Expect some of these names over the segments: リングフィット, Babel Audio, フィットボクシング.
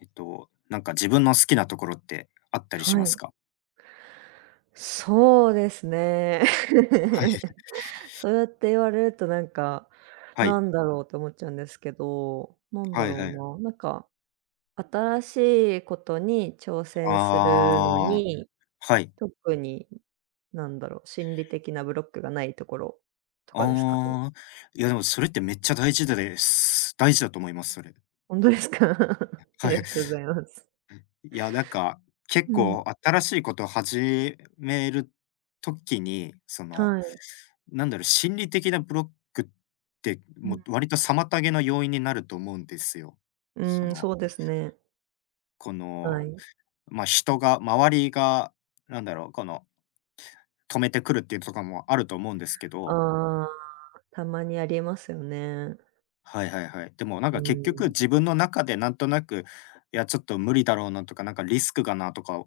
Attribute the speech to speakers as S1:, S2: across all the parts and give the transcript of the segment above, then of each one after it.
S1: なんか自分の好きなところってあったりしま
S2: は
S1: す
S2: い。
S1: か？
S2: そうですね。
S1: はい。
S2: そうやって言われるとなんか、
S1: はい。
S2: なんだろうと思っちゃうんですけど、なんだ
S1: はい
S2: ろ
S1: は
S2: う
S1: い。
S2: な、なんか、新しいことに挑戦するの
S1: ああ、
S2: に、
S1: はい。
S2: 特に、なんだろう、心理的なブロックがないところとかですかね。
S1: ああ、いやでもそれってめっちゃ大事だです。大事だと思います、それ。
S2: 本当ですか？あ
S1: は
S2: り
S1: い。
S2: がとうございます。
S1: いや、なんか、結
S2: うん、
S1: 構新しいことを始めるときに、その、
S2: はい。
S1: なんだろう、心理的なブロックって、
S2: う
S1: もう
S2: ん、
S1: 割と妨げの要因になると思うんですよ。
S2: う
S1: そ
S2: ん、
S1: の、
S2: そうですね。
S1: こ
S2: は
S1: の、
S2: い。
S1: ま、人が周りが、なんだろう、この止めてくるっていうとかもあると思うんですけど、
S2: ああ、たまにありますよね。
S1: はいはいはい。でもなん
S2: う
S1: か結局
S2: ん。
S1: 自分の中でなんとなく、いやちょっと無理だろうなとか、なんかリスクがなとか、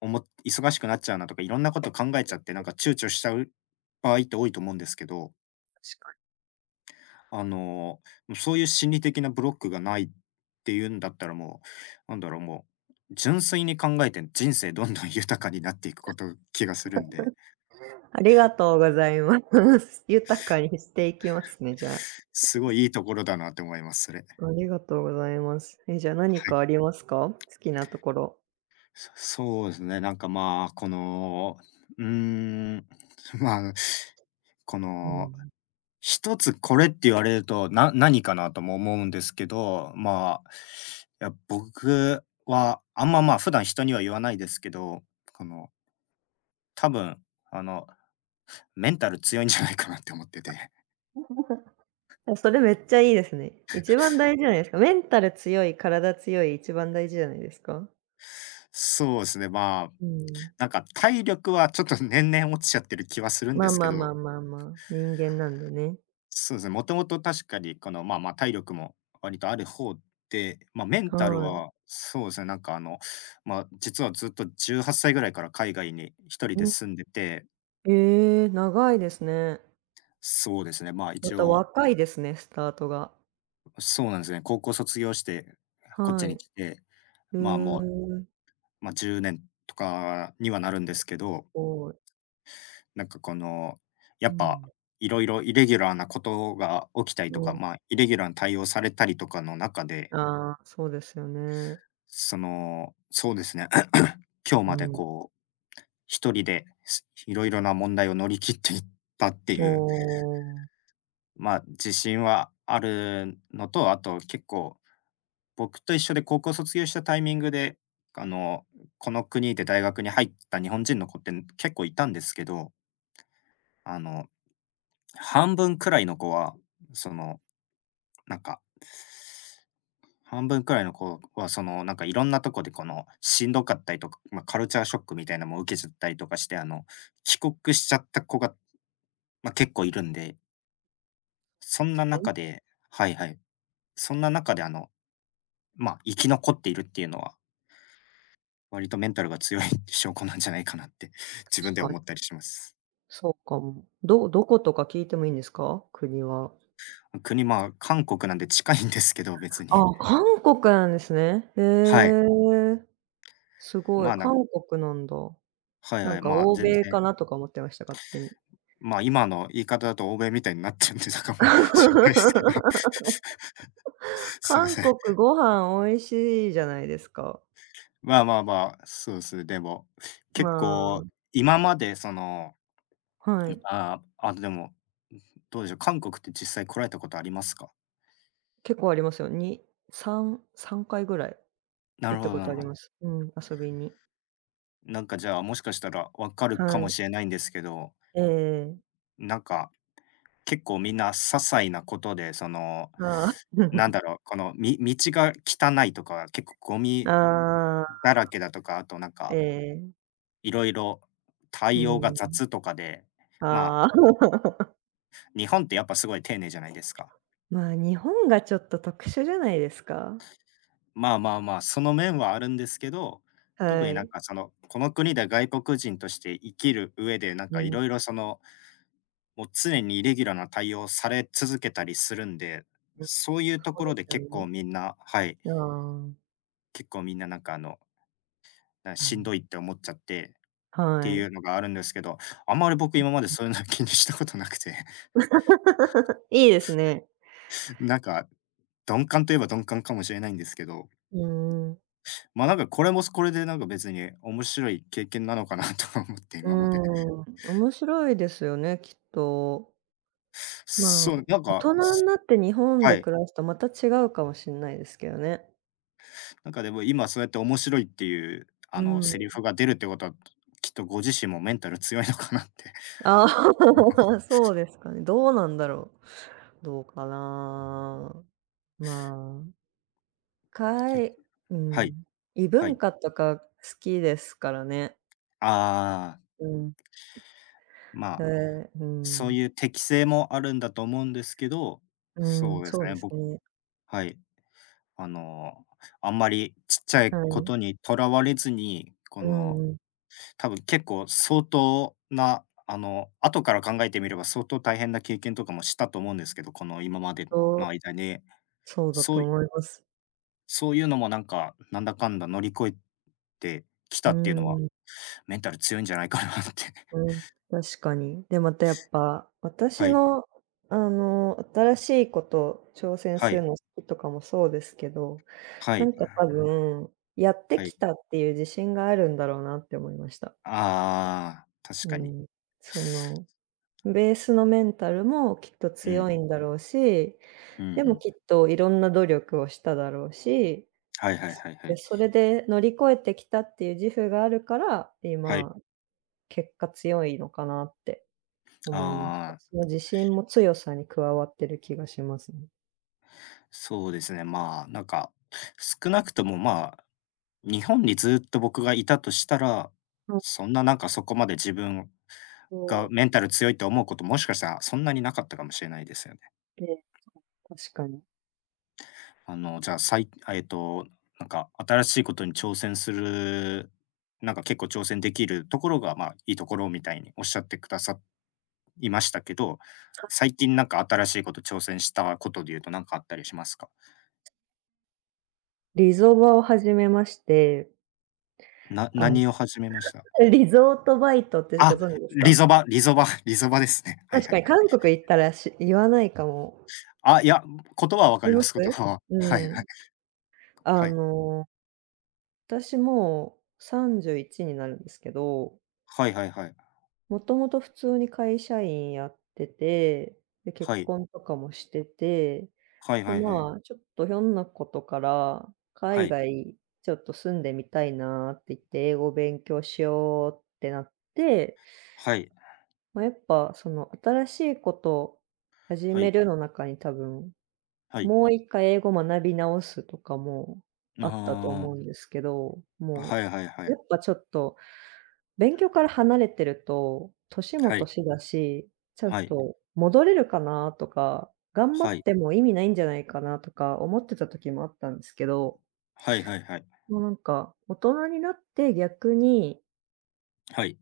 S1: 忙しくなっちゃうなとか、いろんなこと考えちゃって、なんか躊躇しちゃう場合って多いと思うんですけど、
S2: 確かに。
S1: あの、そういう心理的なブロックがないっていうんだったらもう、なんだろう、もう純粋に考えて人生どんどん豊かになっていくこと気がするんで、
S2: ありがとうございます。豊かにしていきますね、じゃあ。
S1: すごいいいところだなって思います、それ。は
S2: ありがとうございます。え、じゃあ何
S1: い。
S2: かありますか？好きなところ。
S1: そうですね、なんかまあ、この、うーん、まあ、こ
S2: う
S1: の、
S2: ん。
S1: 一つこれって言われると、何かなとも思うんですけど、まあ、いや、僕は、あんま、まあ、普段人には言わないですけど、この、多分、あの、メンタル強いんじゃないかなって思ってて。
S2: あ、それめっちゃいいですね。一番大事じゃないですか。メンタル強い、体強い、一番大事じゃないですか？
S1: そうですね、まあ、
S2: うん。
S1: なんか体力はちょっと年々落ちちゃってる気はするん
S2: ま
S1: で
S2: あ
S1: すけ
S2: まあま
S1: ど。
S2: あまあまあ、人間なんでね。
S1: そうですね、もともと確かにこの、まあまあ、体力も割とある方で、まあ、メンタル
S2: はい。
S1: はそうですね、なんかあの、まあ、実はずっと18歳ぐらいから海外に一人で
S2: うん。
S1: 住んでて、
S2: ええ、長いですね。
S1: そうですね、まあ、
S2: ま
S1: 一
S2: た
S1: 応、
S2: 若いですね、スタートが。
S1: そうなんですね、高校卒業してこっち
S2: はい。
S1: に来て、
S2: へ
S1: まあ、も
S2: ーす
S1: う、まあ、10年とかにはなるんですけど、
S2: ごい。
S1: なんかこの、や
S2: う
S1: っぱ、
S2: ん。
S1: いろいろイレギュラーなことが起きたりと
S2: う
S1: か、
S2: ん。
S1: まあ、イレギュラーに対応されたりとかの中で、
S2: ああ、そうですよね。
S1: その、そうですね。今日
S2: う
S1: まで
S2: ん。
S1: こう、一人で、いろいろな問題を乗り切っていったっていう、
S2: おお。
S1: まあ、自信はあるのと、あと結構、僕と一緒で高校卒業したタイミングで、あの、この国で大学に入った日本人の子って結構いたんですけど、あの、半分くらいの子は、その、なんか半分くらいの子は、その、なんかいろんなとこでこの、しんどかったりとか、まあ、カルチャーショックみたいなのも受けちゃったりとかして、あの、帰国しちゃった子が、まあ、結構いるんで、そん
S2: で
S1: な
S2: すね。
S1: 中ではいはい。そんな中であの、まあ、生き残っているっていうのは、割とメンタルが強い 証拠なんじゃないかなって、自分
S2: 確
S1: では
S2: か
S1: 思
S2: に。
S1: ったりします。
S2: そうかも。どどことか聞いてもいいんですか？国は。
S1: 国、まあ、韓国なんで近いんですけど、別に。
S2: ああ、韓国なんですね。へ
S1: はい。
S2: え、すご
S1: ま
S2: い。
S1: あ、なん
S2: 韓
S1: か
S2: 国なんだ。
S1: はい
S2: な
S1: は
S2: ん
S1: い、
S2: か
S1: まあ、
S2: 欧
S1: 全
S2: 米
S1: 然、
S2: かなとか思ってました、勝手に。
S1: まあ、今の言い方だと欧米みたいになっちゃうんで、だから、まあ、しんないですけど。すいま
S2: 韓
S1: せん。
S2: 国ご飯美味しいじゃないですか。
S1: まあまあまあ、そうですねでも、
S2: ま
S1: 結構、
S2: あ、
S1: 今までその、
S2: はい。
S1: ああ、あ、でも、どうでしょう、韓国って実際来られたことありますか？
S2: 結構ありますよ。に3回ぐらい
S1: なる
S2: 行っ
S1: ほ
S2: た
S1: ど
S2: こ
S1: な
S2: と
S1: る
S2: あ
S1: ほ
S2: り
S1: ど。
S2: ます。うん、遊びに。
S1: なんかじゃあ、もしかしたら分かるか
S2: は
S1: も
S2: い。
S1: しれないんですけど、
S2: ええ。
S1: なんか、結構みんな些細なことで、その、
S2: ああ。
S1: なん だろう、この、道が汚いとか、結構ゴ
S2: あ
S1: ミ
S2: あ、
S1: だらけだとか、あとなん
S2: え
S1: か、
S2: え、
S1: いろいろ
S2: う
S1: 対応が
S2: ん。
S1: 雑とかで、まあ、
S2: ああ。
S1: 日本ってやっぱすごい丁寧じゃないですか。
S2: まあ、日本がちょっと特殊じゃないですか？
S1: まあまあまあ、その面はあるんですけど、特
S2: は
S1: になん
S2: い。
S1: かその、この国で外国人として生きる上で、なん
S2: う
S1: かい
S2: ん、
S1: ろいろその、もう常にイレギュラーな対応され続けたりするんで、
S2: うん。
S1: そういう
S2: そ
S1: と
S2: う
S1: こ
S2: で
S1: ろで
S2: すよ
S1: 結構
S2: ね。
S1: みんなはい、
S2: ああ、
S1: 結構みんななんかあの、
S2: う
S1: しんど
S2: ん。
S1: いって思っちゃって、って
S2: は
S1: い
S2: い。
S1: うのがあるんですけど、あんまり僕今までそういうの気にしたことなくて、
S2: いいですね。
S1: なんか、鈍感といえば鈍感かもしれないんですけど、
S2: うん、
S1: なんかこれもこれでなんか別に面白い経験なのかなと思って、
S2: う
S1: 今まで。
S2: ん、面白いですよね、きっと。ま
S1: そ
S2: あ、
S1: う、なん
S2: 大
S1: か、
S2: 人になって日本
S1: は
S2: で
S1: い。
S2: 暮らすとまた違うかもしれないですけどね。
S1: なんかでも今そうやって面白いっていう、
S2: う
S1: あの、
S2: ん。
S1: セリフが出るってことは、きっとご自身もメンタル強いのかなって。
S2: ああ、そうですかね。どうなんだろう。どうかな。まあ、か
S1: け
S2: いう
S1: はい、
S2: ん、異
S1: は
S2: 文
S1: い。
S2: 化とか好きですからね。
S1: ああ、
S2: うん。
S1: ま
S2: え
S1: あ、
S2: え、う
S1: そう
S2: ん。
S1: いう適性もあるんだと思うんですけど、
S2: う
S1: そ
S2: ん、
S1: うです
S2: そう
S1: ね、
S2: です
S1: 僕
S2: ね。
S1: はい。あの、あんまりちっちゃい
S2: は
S1: こ
S2: い。
S1: とにとらわれずに、こ
S2: う
S1: の、
S2: んうん。
S1: 多分結構相当な、あの、後から考えてみれば相当大変な経験とかもしたと思うんですけど、この今まで
S2: そ
S1: の
S2: う、
S1: 間に。
S2: そうだ
S1: そ
S2: と
S1: うい
S2: 思います。
S1: そういうのもなんか、なんだかんだ乗り越えてき
S2: う
S1: たっていうのは、
S2: ん、
S1: メンタル強いんじゃないかなって。
S2: うん、確かに。で、またやっぱ、
S1: は
S2: 私
S1: い、
S2: の、あの、新しいこと挑戦
S1: は
S2: す
S1: い、
S2: るの好きとかもそうですけど、
S1: は
S2: な
S1: い、
S2: んか多分、やって
S1: は
S2: き
S1: い。
S2: たっていう自信があるんだろうなって思いました。
S1: ああ、確
S2: う
S1: かに。
S2: ん、その、ベースのメンタルもきっと
S1: う
S2: 強
S1: ん、
S2: いんだろうし、
S1: うんう
S2: でも
S1: ん。
S2: きっといろんな努力をしただろうし、
S1: はいはいはいは
S2: で、
S1: い。
S2: それで乗り越えてきたっていう自負があるから、
S1: はい。
S2: 今、結果強いのかなって
S1: あ
S2: 思いました。
S1: あ、
S2: その自信も強さに加わってる気がしますね。
S1: そうですね、まあ、なんか、少なくともまあ、日本にずっと僕がいたとしたら、
S2: うん、
S1: そんななんかそこまで自分
S2: そ
S1: がメンタル強いと思うこと、もしかしたらそんなになかったかもしれないですよね。
S2: う、で、確かに。
S1: あの、じゃあ、さいあ、えっと、なんか新しいことに挑戦する、なんか結構挑戦できるところが、まあ、いいところみたいにおっしゃってくださいましたけど、最近なんか新しいこと挑戦したことで言うと何かあったりしますか？
S2: リゾバを始めまして、あの、
S1: 何を始めました？
S2: リゾートバイトってご
S1: あ、
S2: 存知です
S1: リゾ
S2: か？
S1: バリゾバ リゾバですね。はい
S2: 確
S1: は
S2: か
S1: い
S2: に
S1: はい。
S2: 韓国行ったらし言わないかも。
S1: あ、いや、言葉は分か
S2: 見
S1: りま
S2: ま
S1: す、
S2: す？
S1: 言葉は。
S2: う
S1: はいはい。
S2: ん。あ
S1: はい。
S2: の、私もう31になるんですけど、
S1: はいはいはい。
S2: もともと普通に会社員やってて、で、
S1: は
S2: 結
S1: い。
S2: 婚とかもしてて、
S1: はい
S2: で、
S1: はいはい。
S2: まあ、ちょっとひょんなことから
S1: は
S2: 海
S1: い。
S2: 外ちょっと住んでみたいなって言って、英語勉強しようってなって、
S1: はい。
S2: まあ、やっぱその新しいこと始
S1: は
S2: め
S1: い。
S2: るの中に多分
S1: はい。
S2: もう一回英語学び直すとかもあったと
S1: あ
S2: 思うんですけど、
S1: あ。
S2: も
S1: は
S2: う、
S1: いはいは
S2: や
S1: い。
S2: っぱちょっと勉強から離れてると、年も
S1: はい。
S2: 年だし、ちゃん
S1: はい。
S2: と戻れるかなとか、頑張
S1: は
S2: っ
S1: い。
S2: ても意味ないんじゃないかなとか思ってた時もあったんですけど、
S1: はいはいはい。
S2: もうなんか、大人になって逆に
S1: はい。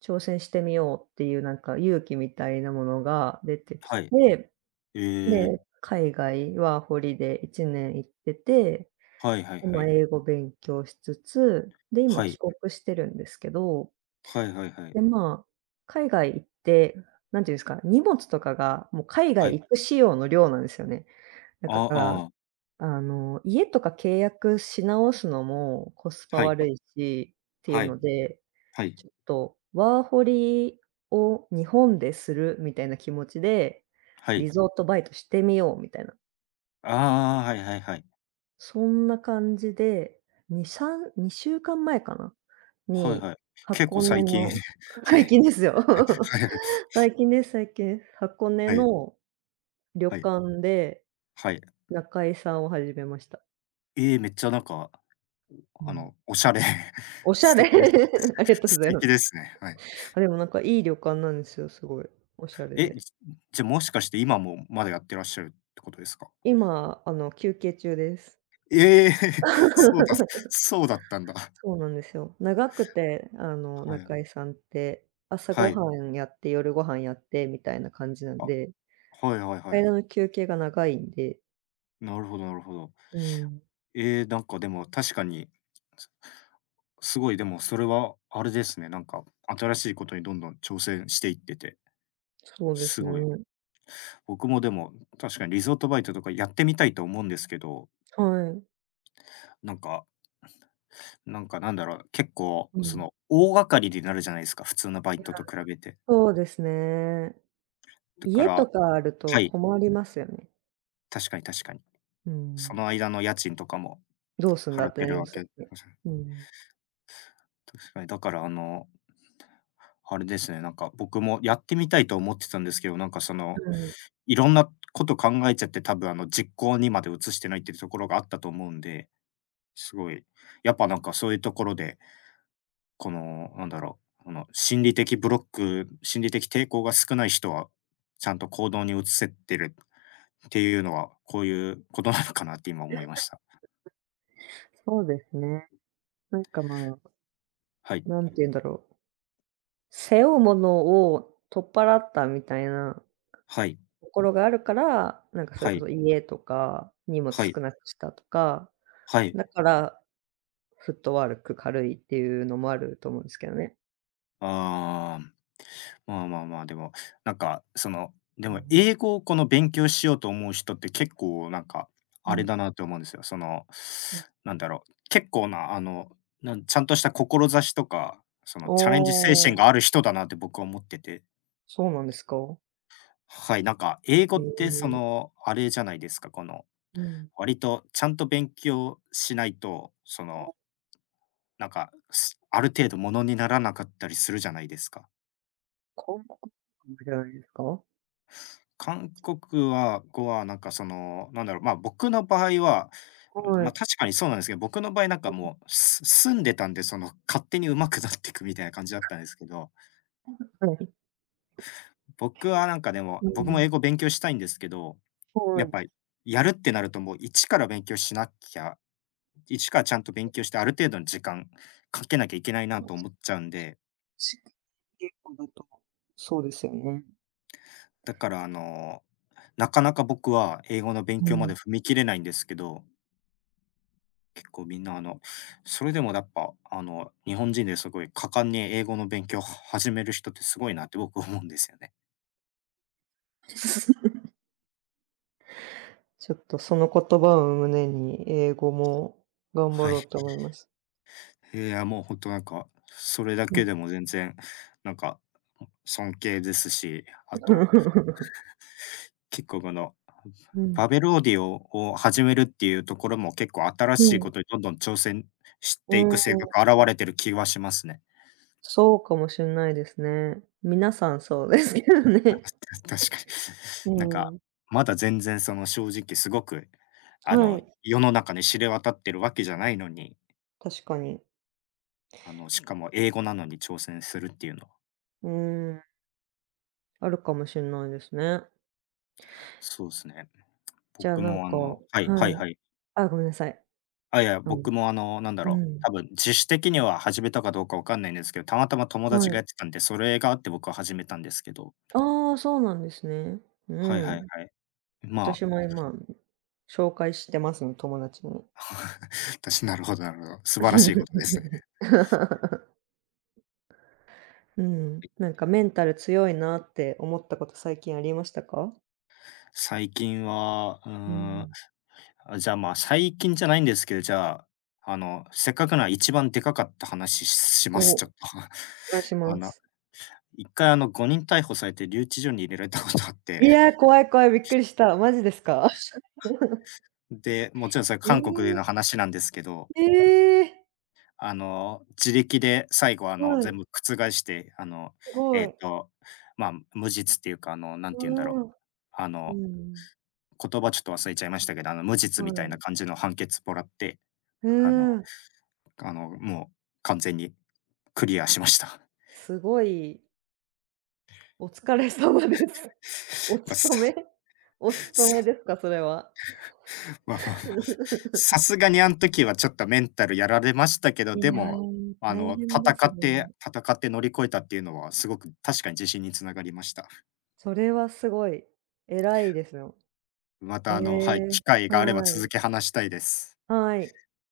S2: 挑戦してみようっていうなんか勇気みたいなものが出てき
S1: はい。
S2: て、
S1: ええ。
S2: で、海外ワーホリで1年行ってて、
S1: はいはい
S2: で、
S1: は
S2: まあ、
S1: い。
S2: 英語勉強しつつ、で、今
S1: は
S2: 帰
S1: い。
S2: 国してるんですけど、
S1: はいはいはい。
S2: で、まあ、海外行って、なんていうんですか、荷物とかがもう海
S1: は
S2: 外
S1: い。
S2: 行く仕様の量なんですよね。
S1: あ
S2: だか
S1: あ、
S2: ら、
S1: はい。
S2: あの、家とか契約し直すのもコスパ
S1: はい。
S2: 悪いしっていう
S1: はい。
S2: ので、ちょっとワーホリを日本でするみたいな気持ちで、
S1: はい。
S2: リゾートバイトしてみようみたいな
S1: ああ、はいはいはい。
S2: そんな感じで、にさん2週間前かんまえかな？
S1: はい
S2: に、
S1: はい。結構
S2: 箱根
S1: 最近
S2: の
S1: は
S2: 最
S1: い。
S2: 近ですよ。
S1: はい。
S2: 最近です最近です。箱根
S1: はい。
S2: の旅
S1: はい。
S2: 館で
S1: はい。
S2: 中居さんを始めました。
S1: ええ、めっちゃなんか、
S2: う
S1: あ
S2: ん。
S1: の、おしゃれ。
S2: おしゃ
S1: 素
S2: れ
S1: 敵です。
S2: ありがとうご
S1: 素
S2: ざいま
S1: 敵
S2: す。
S1: ですね。はい。
S2: あ、でもなんかいい旅館なんですよ、すごい。おしゃれ
S1: え、
S2: で。
S1: じゃ、もしかして今もまだやってらっしゃるってことですか？
S2: 今、あの、休憩中です。
S1: ええ そうだ そうだったんだ。
S2: そうなんですよ。長くて、あの、
S1: はい。
S2: 中居さんって、朝
S1: は
S2: ご
S1: い。
S2: はんやって、夜ご飯やってみたいな感じなん
S1: あ、
S2: で
S1: はいはいはい。
S2: 間の休憩が長いんで、
S1: なるほどなるほど。
S2: うん、
S1: なんかでも確かに、すすごいでもそれはあれですね、なんか新しいことにどんどん挑戦していってて、
S2: そうで
S1: す
S2: すね。
S1: ごい。僕もでも確かにリゾートバイトとかやってみたいと思うんですけど、
S2: はい。
S1: なんかなんかなんだろう、結構
S2: う
S1: そ
S2: ん。
S1: の大掛かりになるじゃないですか、普通のバイトと比べて。
S2: そうですね。
S1: だか
S2: 家
S1: ら
S2: とかある
S1: は
S2: と
S1: い、
S2: 困りますよね。
S1: 確かに確かに。
S2: う
S1: そ
S2: ん。
S1: の間の家賃とかも
S2: どうすんだ
S1: 払っ
S2: って
S1: て
S2: なり
S1: るわ
S2: ます
S1: け
S2: よね。
S1: 確
S2: うん。
S1: かに。だからあのあれですね、僕もやってみたいと思ってたんですけど、
S2: はい。
S1: いろんなこと考えちゃって、多分実行にまで移してないっていうところがあったと思うんで、すごい、やっぱそういうところで、この、なんだろう、この心理的ブロック、心理的抵抗が少ない人は、ちゃんと行動に移せってるっていうのは、こういうことなのかなって今思いました。
S2: そうですね。なんか、ま
S1: はい。
S2: あ、なんて言うんだろう、背負うものを取っ払ったみたいな
S1: はい。
S2: ところがあるから、なんかそれ
S1: は
S2: こ
S1: い。
S2: そ家とか、荷物
S1: はい。
S2: 少なくしたとか、
S1: はい。
S2: だからフットワーク軽いっていうのもあると思うんですけどね。
S1: ああ。まあまあまあ、でも、なんか、その、で
S2: う
S1: も
S2: ん。
S1: 英語をこの勉強しようと思う人って結構あ
S2: う
S1: れ
S2: ん。
S1: だなと思うんですよ。その、
S2: うん。
S1: なんだろう、結構な、あの、ちゃんとした志とか、その
S2: あ
S1: チャレンジ精神
S2: あ、
S1: がある人だなって僕は思ってて。
S2: そうなんですか？
S1: はい、英語
S2: え
S1: ってそ
S2: え、
S1: の、あれじゃないですか、この、
S2: うん。
S1: 割とちゃんと勉強しないと、その、
S2: あ
S1: ある程度ものにならなかったりするじゃないですか。
S2: 韓国 じゃないですか？
S1: 韓国は語は僕の場合は、
S2: は
S1: ま、
S2: い
S1: 確かにそうなんですけど、僕の場合もう住んでたんで、その、勝手に上手くなっていくみたいな感じだったんですけど、
S2: はい。
S1: 僕はなんかでも、
S2: う
S1: 僕も英
S2: ん。
S1: 語勉強したいんですけど、や
S2: は
S1: っぱ
S2: い。
S1: りやるってなるともう一から勉強しなきゃ、一からちゃんと勉強して、ある程度の時間かけなきゃいけないな
S2: か
S1: と
S2: し
S1: 思っちゃうんで、
S2: しき言だと、そうですよね。
S1: だからあの、なかなか僕は英語の勉
S2: う
S1: 強ま
S2: ん。
S1: で踏み切れないんですけど、結構みんな、あの、それでもやっぱ、あの、日本人ですごい果敢に英語の勉強を 始める人ってすごいなって 僕思うんですよね。
S2: ちょっとその言葉を胸に、英語も頑張
S1: はい。
S2: ろうと思います。
S1: いや、もうほんとそれだ
S2: う
S1: け
S2: ん。
S1: でも全然、なんか、尊敬ですし、あと、結構この、
S2: う
S1: バ
S2: ん。
S1: ベルオーディオを始めるっていうところも結構新
S2: う
S1: しいこ
S2: ん。
S1: とにどんどん挑戦し
S2: う
S1: て
S2: ー
S1: いく
S2: ん、
S1: 性格現れてる気はしますね。
S2: そうかもしんないですね。皆さんそうですけどね。
S1: た確かに。
S2: う
S1: なんか、
S2: ん、
S1: まだ全然その正直すごく、あ
S2: は
S1: の、
S2: い、
S1: 世の中に知れ渡ってるわけじゃないのに、
S2: 確かに。
S1: あの、しかも英語なのに挑戦するっていうのは、
S2: うーん。あるかもしんないですね。
S1: そうですね。
S2: じゃあ
S1: 僕
S2: なん
S1: もあ
S2: か
S1: のはいは
S2: は
S1: い
S2: い。
S1: はい。
S2: あ、ごめんなさい。
S1: あ、いや、
S2: うん
S1: 僕も
S2: うん。
S1: 多分自主的には始めたかどうかわかんないんですけど、たまたま友達
S2: は
S1: がや
S2: い。
S1: ってたんで、それがあって僕は始めたんですけど。
S2: ああ、そうなんですね。う
S1: はいはい
S2: ん。
S1: はい。ま
S2: 私も
S1: あ、
S2: 今、紹介してますね、友達に。
S1: 私なるほどなるほど。素晴らしいことですね。
S2: うん。なんかメンタル強いなって思ったこと最近ありましたか？
S1: 最近は、うー
S2: う
S1: ん、
S2: ん。
S1: あ、じゃあ、まあ、最近じゃないんですけど、じゃあ、あの、せっかくなら一番でかかった話しします、ちょ
S2: お
S1: っと。
S2: 願いし
S1: あ
S2: ま
S1: の、
S2: す。
S1: 一回あの、5人逮捕されて留置所に入れられたことあって、
S2: いや、怖い怖い、びっくりした。マジですか？
S1: で、もちろんそれ
S2: え
S1: 韓国での
S2: え。
S1: 話なんですけど、
S2: ええ。
S1: あの、自力で最後あの、
S2: は
S1: 全
S2: い、
S1: 部覆して、あの、
S2: す
S1: え
S2: ご
S1: っ
S2: い。
S1: と、まあ、無実っていうか、あの、なんて
S2: う
S1: 言うんだろう。
S2: ーん。
S1: あ
S2: う
S1: の、
S2: ん。
S1: 言葉ちょっと忘れちゃいましたけど、あの、無実み
S2: は
S1: たいな
S2: い。
S1: 感じの判決もらって、
S2: うー
S1: あの
S2: ん、
S1: あの、もう完全にクリアしました。
S2: すごいお疲れ様です。お
S1: ま、
S2: 勤
S1: さ
S2: め お勤め
S1: さ
S2: ですか？それは。
S1: まあまあまあ、さすがにあん時はちょっとメンタルやられましたけど、
S2: い
S1: で
S2: や、
S1: も、あ
S2: 大
S1: の、
S2: 変だ、そ
S1: 戦
S2: れ
S1: っ
S2: は。
S1: て戦って乗り越えたっていうのは、すごく確かに自信につながりました。
S2: それはすごい、偉いですよ。
S1: ま
S2: へ
S1: た、あのはい、
S2: え、
S1: 機会があれば
S2: は
S1: 続
S2: い、
S1: き話したいです。
S2: はい。